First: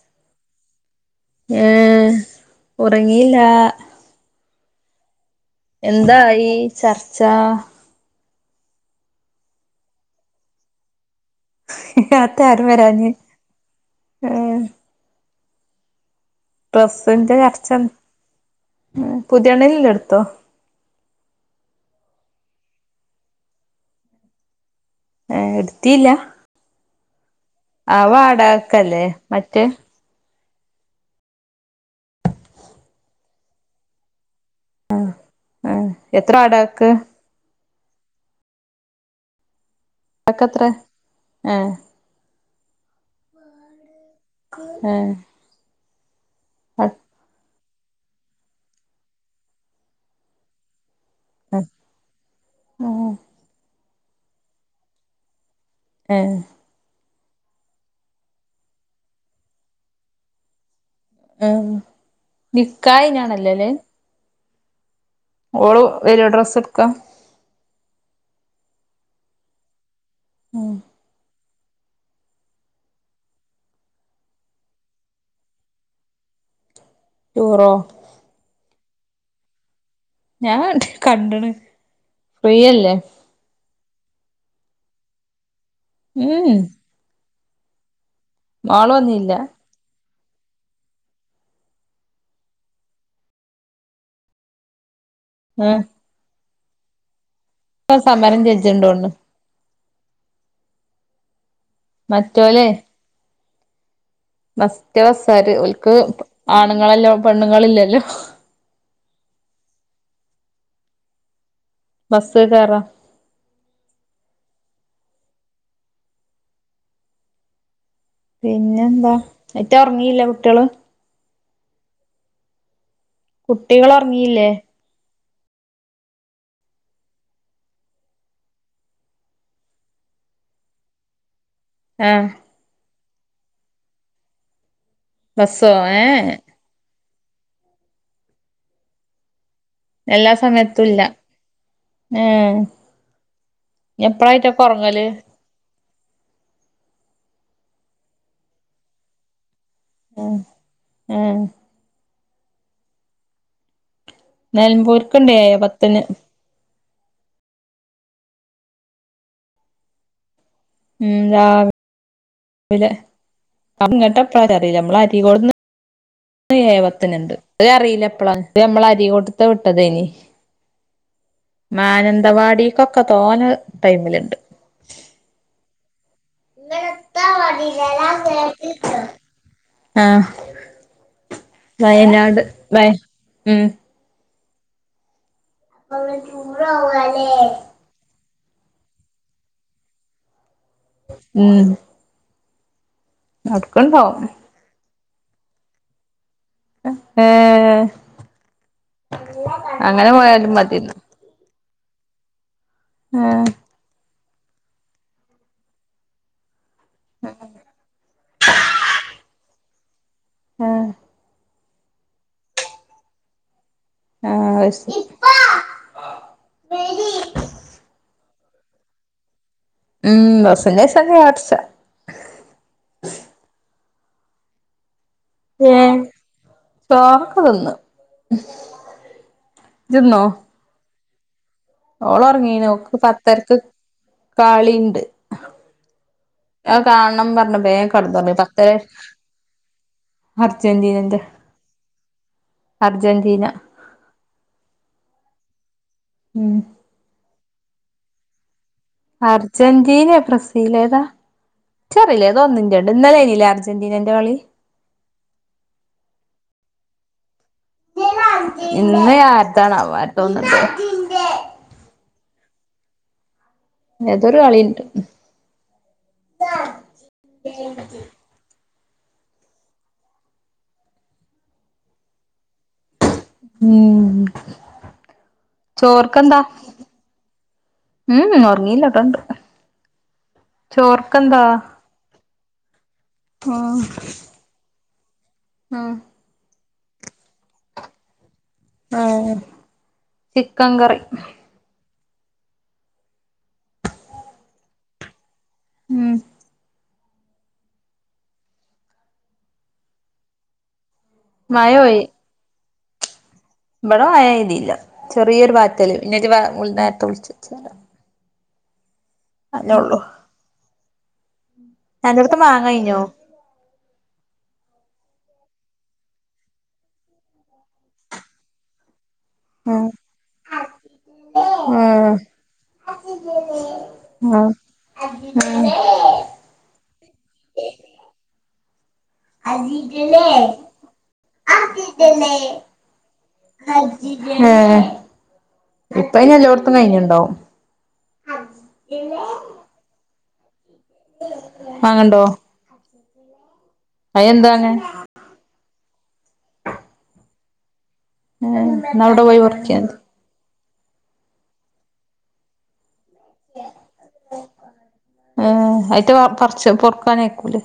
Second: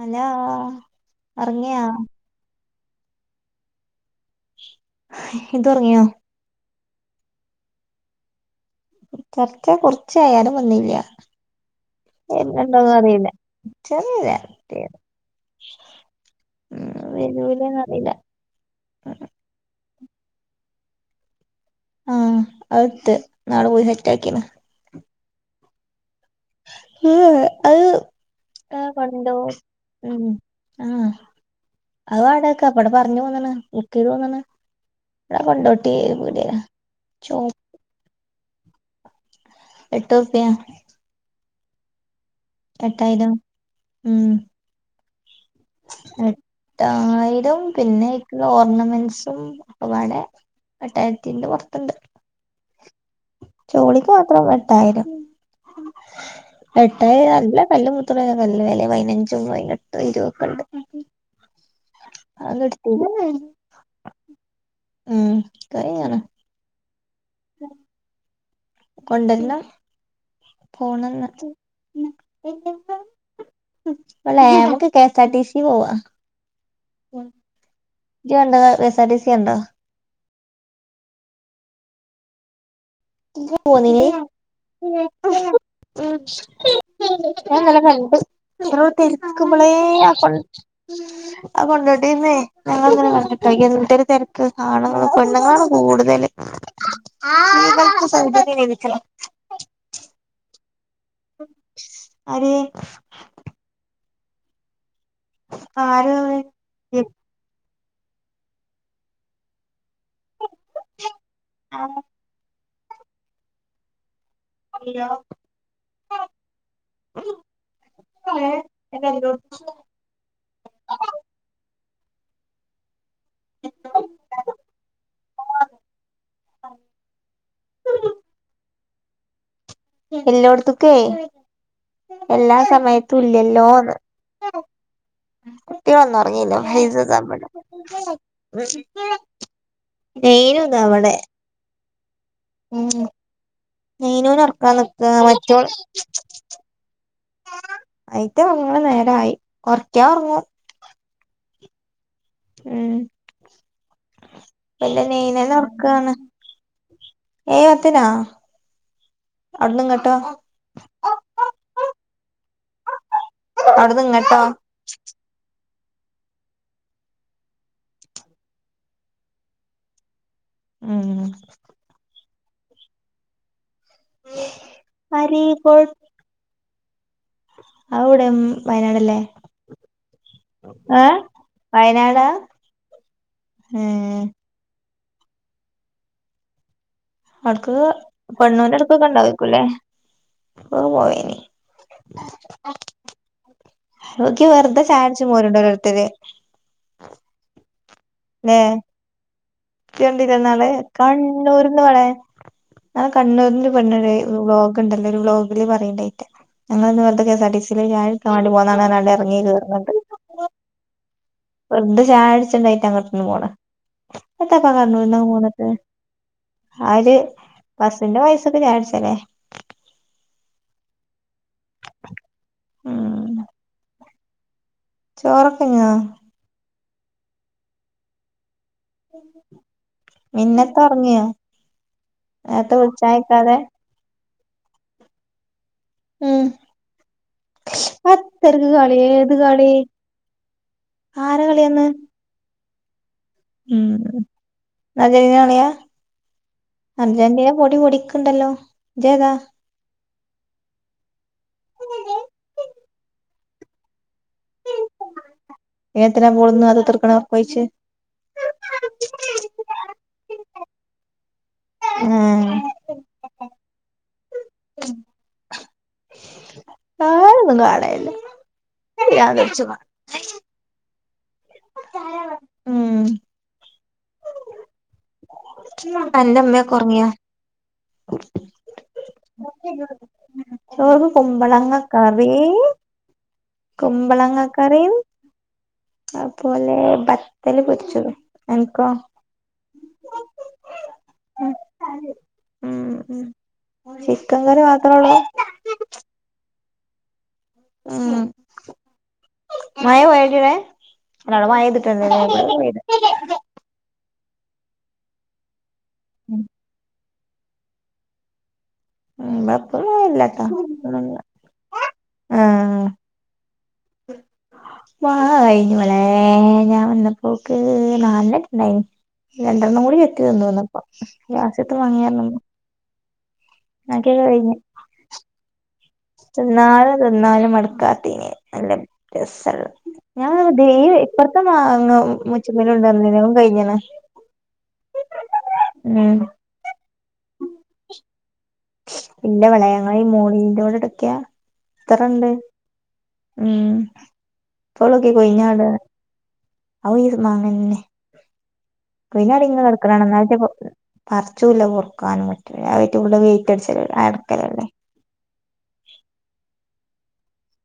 Hello ഒർങ്ങിയോ ഉറങ്ങീല്ലാ ഇത് ഒറങ്ങിയോ എന്തായി ചർച്ച ചർച്ച കൊർച്ചായി ആരും വന്നീല്ല വരുണ് അതാരും ണ്ടന്നും വരാഞ്ഞെ അറിയില്ല ഇച്ചറീല്ല [inaudible] ഏഹ് ഡ്രസ്സിന്റെ ചർച്ച പുതിയണ്ണിന് ല്ലെ എട്ത്തോ ആഹ് അത് ഇട്ത്ത് ഇന്നാള് പോയി സെറ്റാക്കീണ് ഏഹ് ഇട്ത്തീല്ല ഏ ഏ ആഹ് വാടകക്കല്ലേ മറ്റേ ഉം ആഹ് അത് വാടകക്ക അപ്പവ്ടെ പർഞ്ഞ് പോന്ന്ണ് ബുക്ക് ചെയ്ത് പോന്ന്ണ്. ഞാൻ ഏഹ് കൊങ്ങോട്ടി ഒരു എത്ര പീടിയേല വാടകക്ക് ചോ എട്ടുറുപ്യ പക്കത്ര ഏ എട്ടായിരം ഉം ഏ എട്ടായിരം പിന്നെഐക്ള്ള ഓർണമെന്റ്സും ഒക്കെപാടെ എട്ടായിരത്തിന്റെ പൊർത്ത്ണ്ട് ഏ ചോളിക്ക് മാത്രം എട്ടായിരം ഏഹ് എട്ടായി നല്ല കല്ല് മുത്തള നല്ല വെലെ പതിനഞ്ചും പൈനട്ടും [inaudible] ഇരുവൊക്കെ ഇണ്ട് ഏ നിക്കാഹയ്നാണല്ലോ ല്ലേ അത് ഉം ഓള് വരോ ഡ്രസ്സ്‌ട്ക്കാം കൊണ്ടർണം പോണം [unintelligible] ഇവളേ നമുക്ക് K S R T C യില് പോവാ ടൂറോ ഇജി കണ്ടാതാ K S R T C കണ്ടോ ഞാൻ കണ്ടണു ഫ്രീയല്ലേ ഇജ്ജ് പോന്നിനി [unintelligible] ഉം ഞാനിന്നലെ കണ്ടു ഓള് വന്നില്ല [unintelligible] അഹ് കൊണ്ടോട്ടീന്നേ ഞങ്ങളി ങ്ങനെകണ്ടു ട്ടോ എന്തൊരു തിരക്ക് കെ കാണുന്ന ആണുങ്ങളെ പെണ്ണുങ്ങളാണ് ഏഹ് കൂടുതലെ ഇപ്പ സ്ത്രീകൾക്ക് സമരം സൗകര്യം ലഭിക്കണം ചെജ്ജണ്ടോണ് അര്യേ മറ്റോലെ മറ്റേ ബസാാര് ഒല്ക്ക് ആരും ആണുങ്ങളല്ലേ പെണ്ണുങ്ങളില്ലല്ലോ [unintelligible] ആ ബസ്സ്‌ കേറാ അ [unintelligible] പിന്നെന്താ ആയിറ്റ ഉറങ്ങിയില്ലേ കുട്ടികള് കുട്ടികളൊറങ്ങിയില്ലേ ഉ [unintelligible] എല്ലോടത്തൊക്കേ ആഹ് എല്ലാ സമയത്ത് തുല്ലല്ലോന്ന് ബസ്സോ ഏ എ കുട്ടിയൊന്നുറങ്ങിയില്ല ഹൈസു താ ഇവിടെ ഷ [unintelligible] എല്ലാ സമയത്തും ഇല്ല ഏഹ് ഉ മീനോന ഉറക്കാ ഒറങ്ങല് നിക്ക [unintelligible] ആയിറ്റൊറങ്ങണ നേരായി ഉറക്ക്യ ഒറങ്ങും ഏഹ് ഏഹ് നെൽമ്പൂർക്ക്ണ്ട് ഏഴേ നീനെനെ പത്തിന് ഒറക്കാണ് ഏഹ് അത്തനാ അവിടുന്ന് ഇങ്ങട്ടോ ഉം രാവി ലെ അപ്പൊ അവിടന്ന് ഇങ്ങട്ട് ഇങ്ങട്ടോ എപ്പളാ അറിയില്ല നമ്മള അരികൊട്ട് ന്ന് [inaudible] ഏഹ് എഴേ പതിനുണ്ട് അത് അറിയില്ല എപ്പളാന്ന് ദേ നമ്മള അരീക്കോട്ടത്തെവിട്ടതേനി ആഹ് മാനന്തവാടിക്കൊക്കെ തോന ടൈമിലുണ്ട് അരീകോട് ഇന്നത്താ മടില്ല ഞൻ അതെവിടെ വ വയനാടല്ലേ [unintelligible] ആഹ് ഏഹ് വയനാടാ വയനാട് വയ ഉം ഏഹ് അ [unintelligible] ആൾക്ക് പെണ്ണൂന്റടക്കക്കൊണ്ടാക്കൂല്ലേ പോയേനെ ആ ആഹ [inaudible] അവിടക്ക് ഉണ്ടാകും ക്കു വെറുത ചായ കുടിച് പോരുണ്ടോരോരുത്തർ ഏഹ് നേ അ [inaudible] ഇജ്ജ് കണ്ടിലെ ന്നാൾ കണ്ണൂർന്ന് വാളേ ആഹ് കണ്ണൂരി പെണ്ണ് ണ്ടലോ വ്ലോഗൊണ്ടല്ലോ ഒരു വ്ലോഗിലു പറയണ്ടേറ്റ് ഞങ്ങളിന്നു വെറുതെ K S R T C ലെ ചായ കുടിക്കാൻ പോന്നതാണ് ന്നും പറഞ്ഞു ഇറങ്ങി കയറിണ്ട് ആഹ് വെറുതെ ചായകുടിച്ചാനായിട്ട അങ്ങോട്ടന്ന് പോണ എത്ത ആഹ് പ്പം അത് ശരി കണ്ണൂർന്നൊക്കെ പോന്നിട്ട് ആര് ബസിന്റെ പയസ്സൊക്കെ ചായ കുടിച്ചാലേ ഉം ബസിന്റെ പൈസ ക്ക് ചായ കുടിച്ച ഉം ചോറൊക്കെ തിന്നോ ഏഹ് ചോറക്കെ തിന്ന് ഇജ്ജ് മിന്നത്തൊർങ്ങിയോ? ഓളൊർങ്ങീണ് ഓക്ക് പത്തരക്ക് കളീണ്ട്. ഉം ആഹ് കാണം പർഞ്ഞ്‌ വേഗം കട്ന്നൊർങ്ങി പത്തരക്ക് പത്തരെ കളി ഏത് കളി അർജന്റീനന്റെ ആര കളിയാന്ന് അർജന്റീന ഉം [unintelligible] ഉം അർജന്റീന പൊടി പൊടിക്ക്ണ്ടല്ലോ ഇജ്ജേതാ അർജന്റീനേ ബ്രസീൽ ഏതാ ഇച്ചറീല ഏതോ ഒന്നിന്റെ ഇന്നലേഞ്ഞില്ലേ അർജന്റീനന്റെ കളി [unintelligible] ഒർക്കൊഴ്ച്ച് ഇന്ന് ആര്താണാവോ ആര്തോന്ന്ണ്ട് [unintelligible] ഏതോരു കളിണ്ട്. ഞാനോന്നും കാണല്ല [unintelligible] ഉം ഉം ചോർക്കെന്താ അന്റെമ്മയൊക്കെ ഒറങ്ങിയോ ഉം ഒർങ്ങീല്ല അടെണ്ട് ചോർക്ക് കുമ്പളങ്ങ കറി ആഹ് മാങ്ങ കറീം ആഹ് അത് പോലെ ബത്തല് പൊര്ച്ചതും അനക്കോ ഏ ചിക്കം കറി ഉം ഉം ചിക്കൻ കറി മാത്രേള്ളൂ ഉം ഉം മഴ [unintelligible] അവടെ മഴ പൈതിട്ടന്നെല്ലല്ലോ ഇബടെ ന്ന് പെയ്തു ഇബടെ മയയ്തില്ല ചെറിയൊരു പാറ്റല് പിന്നെ ഇജ്ജ് ഉം വൈയ്നാര്ത്ത് വിൾച്ചച്ചേരം ഉം ഇബടെ പ്പ ഒള്ളു മഴല്ലാട്ടോ പ്പൊന്നൂല്ല അന്റോട്ത്തെ മാങ്ങാഴിഞ്ഞോ? മാങ്ങ കഴിഞ്ഞ്‌ വളെ ഞാൻ വന്നപ്പോക്ക് നാലെണ്ണെറ്റ് ഇണ്ടായ്നി രണ്ടെണ്ണം ഉം കൂടി ചെത്തി തിന്നു വന്നപ്പം ലാസ്‌റ്റ്ത്തെ മാങ്ങ ഞാൻ ഉം തിന്നു [unintelligible] ബാക്കിയൊക്കെ കഴിഞ്ഞ്‌ ഏഹ് തിന്നാലും തിന്നാലും മട്ക്കാത്തേനെ നല്ല രസള്ള ഞാനൊക്കെ ഡെയിലി ഇപ്പർത്തെ മാങ്ങ മുച്ചിമ്മേലും ഇണ്ടർന്നീല്ലേ അതും കഴ്ഞ്ഞ്‌ണ്. ഏഹ് ഉം ഇപ്പയ്ന് എല്ലോട്ത്തും കയിഞ്ഞ്‌ണ്ടാവും. ഇല്ലവളെ ഞങ്ങളെ ഈ മോളിന്റോടട്ക്ക്യാ വാങ്ങണ്ടോ എത്രണ്ട് ഉം അയന്ത്‌ മാങ്ങേ? ക്കെ കൊയ്ഞാടാണ്. അതും ഈ മാങ്ങന്നെ ഏഹ് ന്നാ അവിടെ പോയി കൊയ്ഞാടി ഇങ്ങനെ പറിക്കിയാതി കടക്ക്ണാണ ഇന്നാളറ്റെ പൊ പർച്ചൂല്ല പൊർക്കാനും പറ്റൂല്ല. [unintelligible] വെയിറ്റ് അട്ച്ച അട്ക്കലല്ലേ ഏഹ് അയിറ്റ പർച്ച് പൊർക്കാനായ്ക്കൂലേ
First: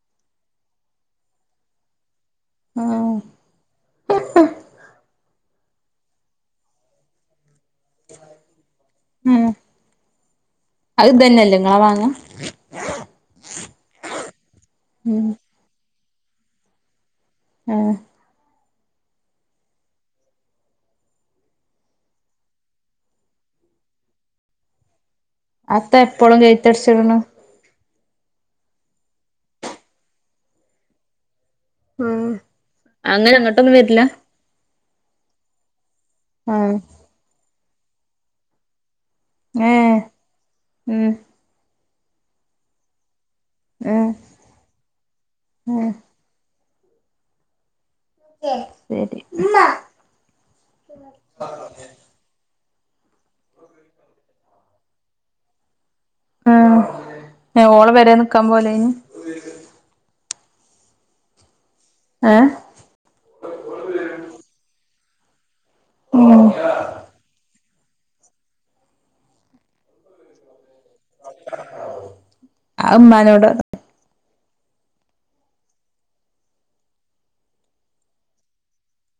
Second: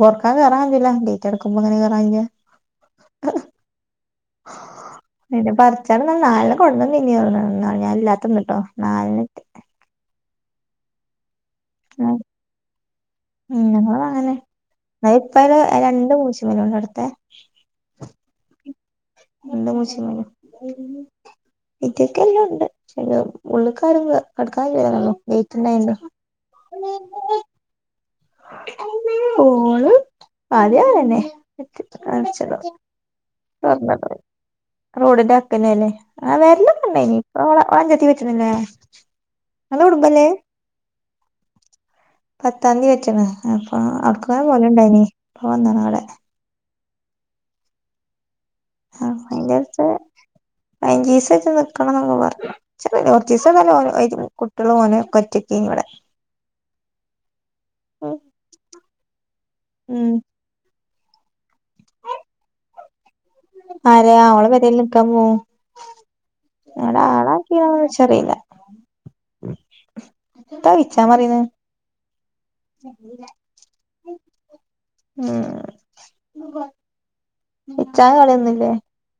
പൊർക്കാൻ കേറാൻ കയ്യൂല ഗെയ്റ്റ് അടക്കുമ്പോ എങ്ങനെ കേറാ കയ്യ ആഹ് അയിന്റെ ഭർ അച്ചാറ് ടാൻ നാലെണ്ണം കൊട്ന്നന്നീന് അർഞ്ഞു ഇന്നാള് ഞാ ഇല്ലാത്തന്ന്ട്ടോ നാൽണ്ണറ്റെ ഏഹ് അത് ഇതന്നെല്ലേ ഇങ്ങളാ മാങ്ങ ഉം ഞങ്ങളെ മാങ്ങനെ അത് ഉം ഇപ്പയ്ല് രണ്ട് മൂച്ചി മ്മല്ണ്ടവ്ട്ത്തെ ഏഹ് രണ്ട് മൂച്ചിമ്മലും ഈറ്റക്കെല്ലുണ്ട് പിന്നെ ഉള്ള്ക്കാരും കടക്കാ കയ്യൂലന്നൊള്ളു അതെത്ത എപ്പളും ഗെയ്റ്റ് അടച്ചിട്ണ് ഓള് ആദ്യേ അങ്ങനെന്നെ അടച്ചിടും അങ്ങനെങ്ങ തോർന്ന്ടും റോഡിന്റെ വക്ക്നല്ലേ ആഹ് വരല്ലോക്കണ്ടയ്നി ഓളെ ഓളഞ്ചത്തി പെറ്റ്ണ്ലെ ഇങ്ങളെ ഏഹ് കുടുബല്ലത് ഉം പത്താംതീ പെറ്റ്ണ് അപ്പൊ ഏഹ് അവ്ട്ക്ക്ങ്ങനെ പോവല്ണ്ടായിനി ഇപ്പ വന്ന്ണ് ഏഹ് ഇവടെ ആഹ് ശരി അയിന്റെട്ത്ത് പയിനഞ്ചീസെറ്റെ നിക്കണന്നൊക്കെ പറഞ്ഞ് ഇച്ചറീല കൊറച്ചീസം ഇവടോലും കുട്ട്യേളും ഓനും ഒറ്റക്കേനിവടെ ആഹ് ഏഹ് ഓളെ പെരേ നിക്കാൻ പോലേനി ഉം ഏഹ് ആരേ ആഹ് ഓളെ പെരേല് നിക്കാൻ പോവും ഉം അവ്ടെ ആളാ യ്യോ ഇച്ചറീല എത്താ ഓയിച്ചാ പറിണെ അത് ഇമ്മാനോട് ഉം ഇച്ചായ കളിയൊന്നുല്ലേ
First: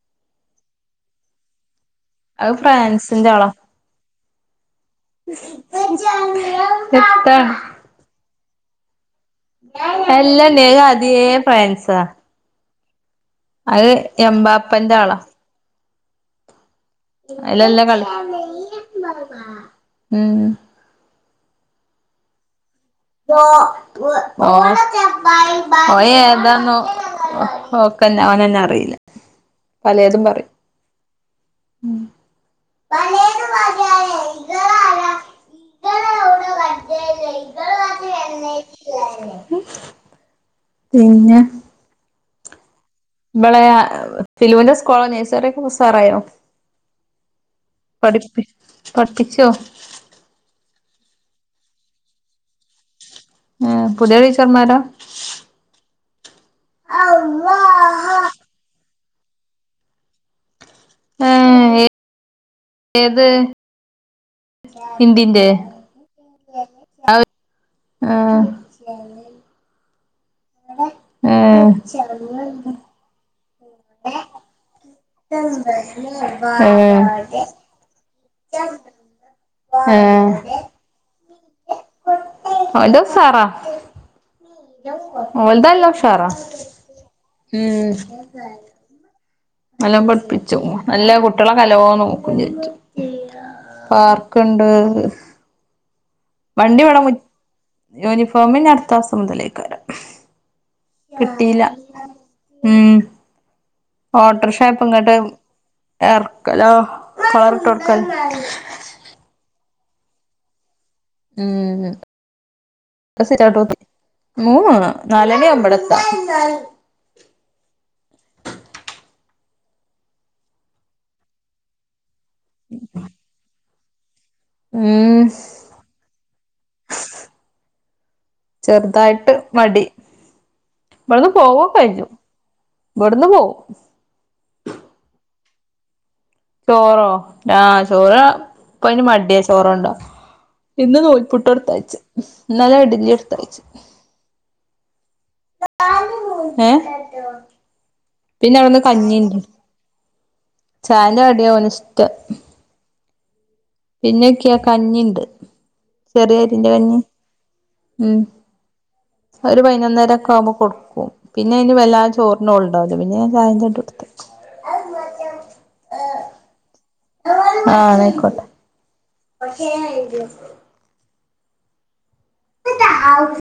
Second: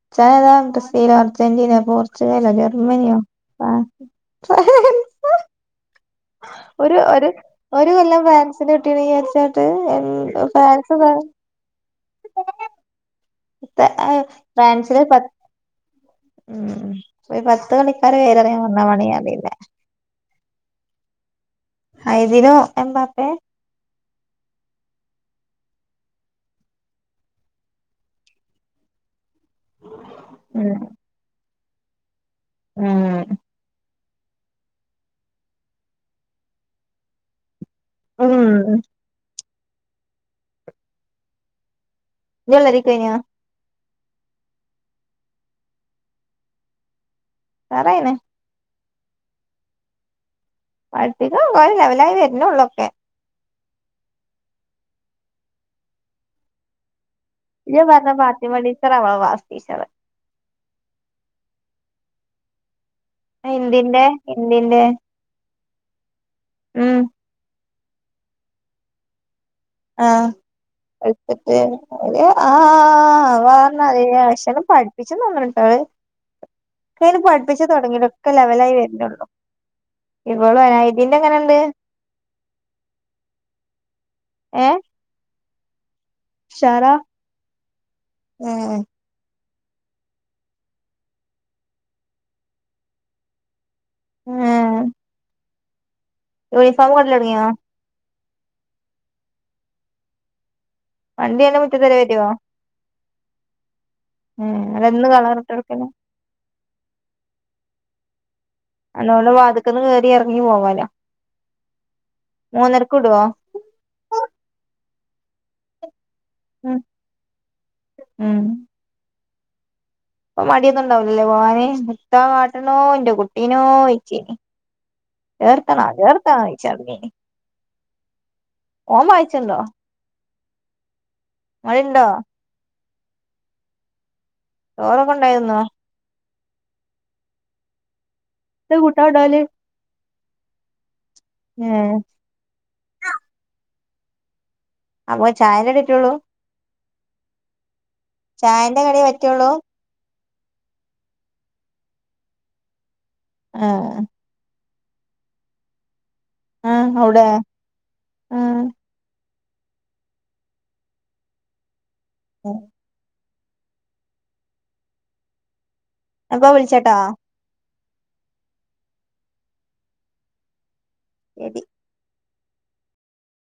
ഇച്ചായ ഏത ബ്രസീലോ അർജന്റീനെ പോർച് ച്ച്ഗലോ അത് ജർമ്മന്യോ ഫ്രാൻസിന്റെ ഫ്രാൻസ്‌ എത്താ ഒര് കൊല്ലം ഫ്രാൻസിന് കിട്ടീണ് വിചാരിച്ചാട്ട് എല് അല്ലണ്ണി അത് ഫ്രാൻസൊക്കെ ആദ്യേ ഫ്രാൻസാ അത് എംമ്പാപ്പന്റെ ഫ്രാൻസില് ആളാ പത്ത് ഉം ഒര് പത്ത് അയിലല്ല കളി കളിക്കാരേ പേര്റിയാൻ പറഞ്ഞാ മാണെങ്കി അറീല ഉം ഹൈദിനും എംമ്പാപ്പ് ഓൻ ഓന് ഏതാന്ന് ഓക്കെന്നെ ഓനെന്നെ അറീല പലേതും പറിം ഉം ഉം ഉം ഇങ്ങളാരാ ഇങ്ങളെവിടെ കണ്ടില്ലേ ഉം പിന്നെ ഇജ്ജ് വെള്ളേരിക്കൊയിന്യോ ഇബളെ ഫിലുന്റെ സ്കോളൊ നഴ്സറിക്കെപ്പ ഉസാറായൊ? ഉഷാറായിണ് പഠിപ്പി പഠിപ്പിച്ചോ? പഠിപ്പിക്കാ കൊറേ ലെവലായി വര്നൊള്ളൊക്കെ ഏഹ് പുത്യേ ടീച്ചർമാരാ ഇജ്ജ് പറ്ഞ്ഞ അള്ളാഹ് ഫാത്തിമ ടീച്ചറാ ഇവളെ ക്ലാസ്സ്‌ടീച്ചറ്. ഏഹ് ഏ ഏത്? ഹിന്ദിന്റെ ഹിന്ദിന്റെ ഹിന്ദിന്റെ ഉം അത് ആഹ് ആഹ് വെള്ത്ത്ട്ട് ഓല് ആആആ വെറെള്ളധിക അക്ഷരം പിപ്പിച്ച് തന്ന്ണ് ട്ടോ അവര് ഏഹ് തൊടങ്ങിട്ടൊക്കെ ലെവലായി വര്നൊള്ളൂ ഇവള് ഹയ്തീന്റെ എങ്ങനെണ്ട്? ഓല്ത് ഉസാറ ഏഹ് ഒല്ത് നല്ല ഉഷാറാ ഉഷാറാ ഉം ഏഹ് നല്ലോം പഠ്പ്പ്ച്ചു നല്ല കുട്ട്യേളെക്കെ നല്ലോം നോക്കും ചെജ്ജും പാർക്ക്ണ്ട് ഏഹ് വണ്ടി യൂണിഫോം ഇവടെ മു കൊണ്ടരല് തൊടങ്ങിയോ യൂണിഫോമ്ഞ്ഞ് അട്ത്താസം മുതലേക്കാരം. വണ്ടി അന്റെ കിട്ടിയില മുറ്റത്ത് വരെ വരോ ഉം ഏഹ് അല്ല ഇന്ന് ഓട്ടോർഷപ്പ്ങ്ങട്ട് കളറിട്ട് കൊടുക്കലാ എർക്കലാ വേറട്ടൊട്ക്കാന് അതോണ്ട് വാതിക്കന്ന് കേറി എർങ്ങി പോവാലോ. മൂന്നരക്ക് വിടുവോ ഹ്മ്മ് സിറ്ഔട്ട് [unintelligible] മൂ നാലണി അമ്പടത്ത ഉം ഉം ഇപ്പ മടിയൊന്നുംണ്ടാവലല്ലേ ഭവാന് മുത്താവ കാാട്ടിനോ എന്റെ കുട്ടീനോ ചഴച്ചീ ഉം കേേർത്തണ കേേർത്ത ചയ് ഡ്നീനി ചെറുതായിട്ട് വായിച്ചിണ്ടോ മടി ഇമ്മളന്ന് പോവാക്കേ ഇങ്ങളുണ്ടോ ചെയ്യും ഇബെട്ന്ന് പോവും. ചോറൊക്കെ കൊണ്ടോയാന്നോ ചോറോ ആഹ ചോറ എന്താ പ്പ കൂട്ടാൻ മടിയാ കൊണ്ടോവല് ചോറ ഉണ്ടോ ഇന്ന് നൂ പുട്ട് ഏഹ് ഉടുത്താഴച്ചു ഇന്നലെ ഇഡലി എടുത്താഴച്ചു അപ്പൊ ചായലടിട്ടള്ളൂ ഏ [unintelligible] പിന്നെ അവിടന്ന് ചായന്റെ കടിയേ കഞ്ഞിണ്ട് പറ്റുള്ളൂ ചാന്റെ കടിയവന ഇഷ്ട ആഹ് പിന്നെ ഒക്കെയ കഞ്ഞിുണ്ട് ചെറിയ അരിന്റെ ആഹ് കഞ്ഞി അവിടെ ഉം ആഹ് ഒരു പതിനൊന്നരം ഒെ ആകുമ്പോൾ കൊടുക്കും പിന്നെ അതിന് വെല്ല ചോറിന് ഉൾഡാകും പിന്നൊ ചായ ചട്ട കൊടുത്ത് അപ്പൊ വിളിച്ചേട്ടോ ആഹ ആയിക്കോട്ടെ എത് [inaudible]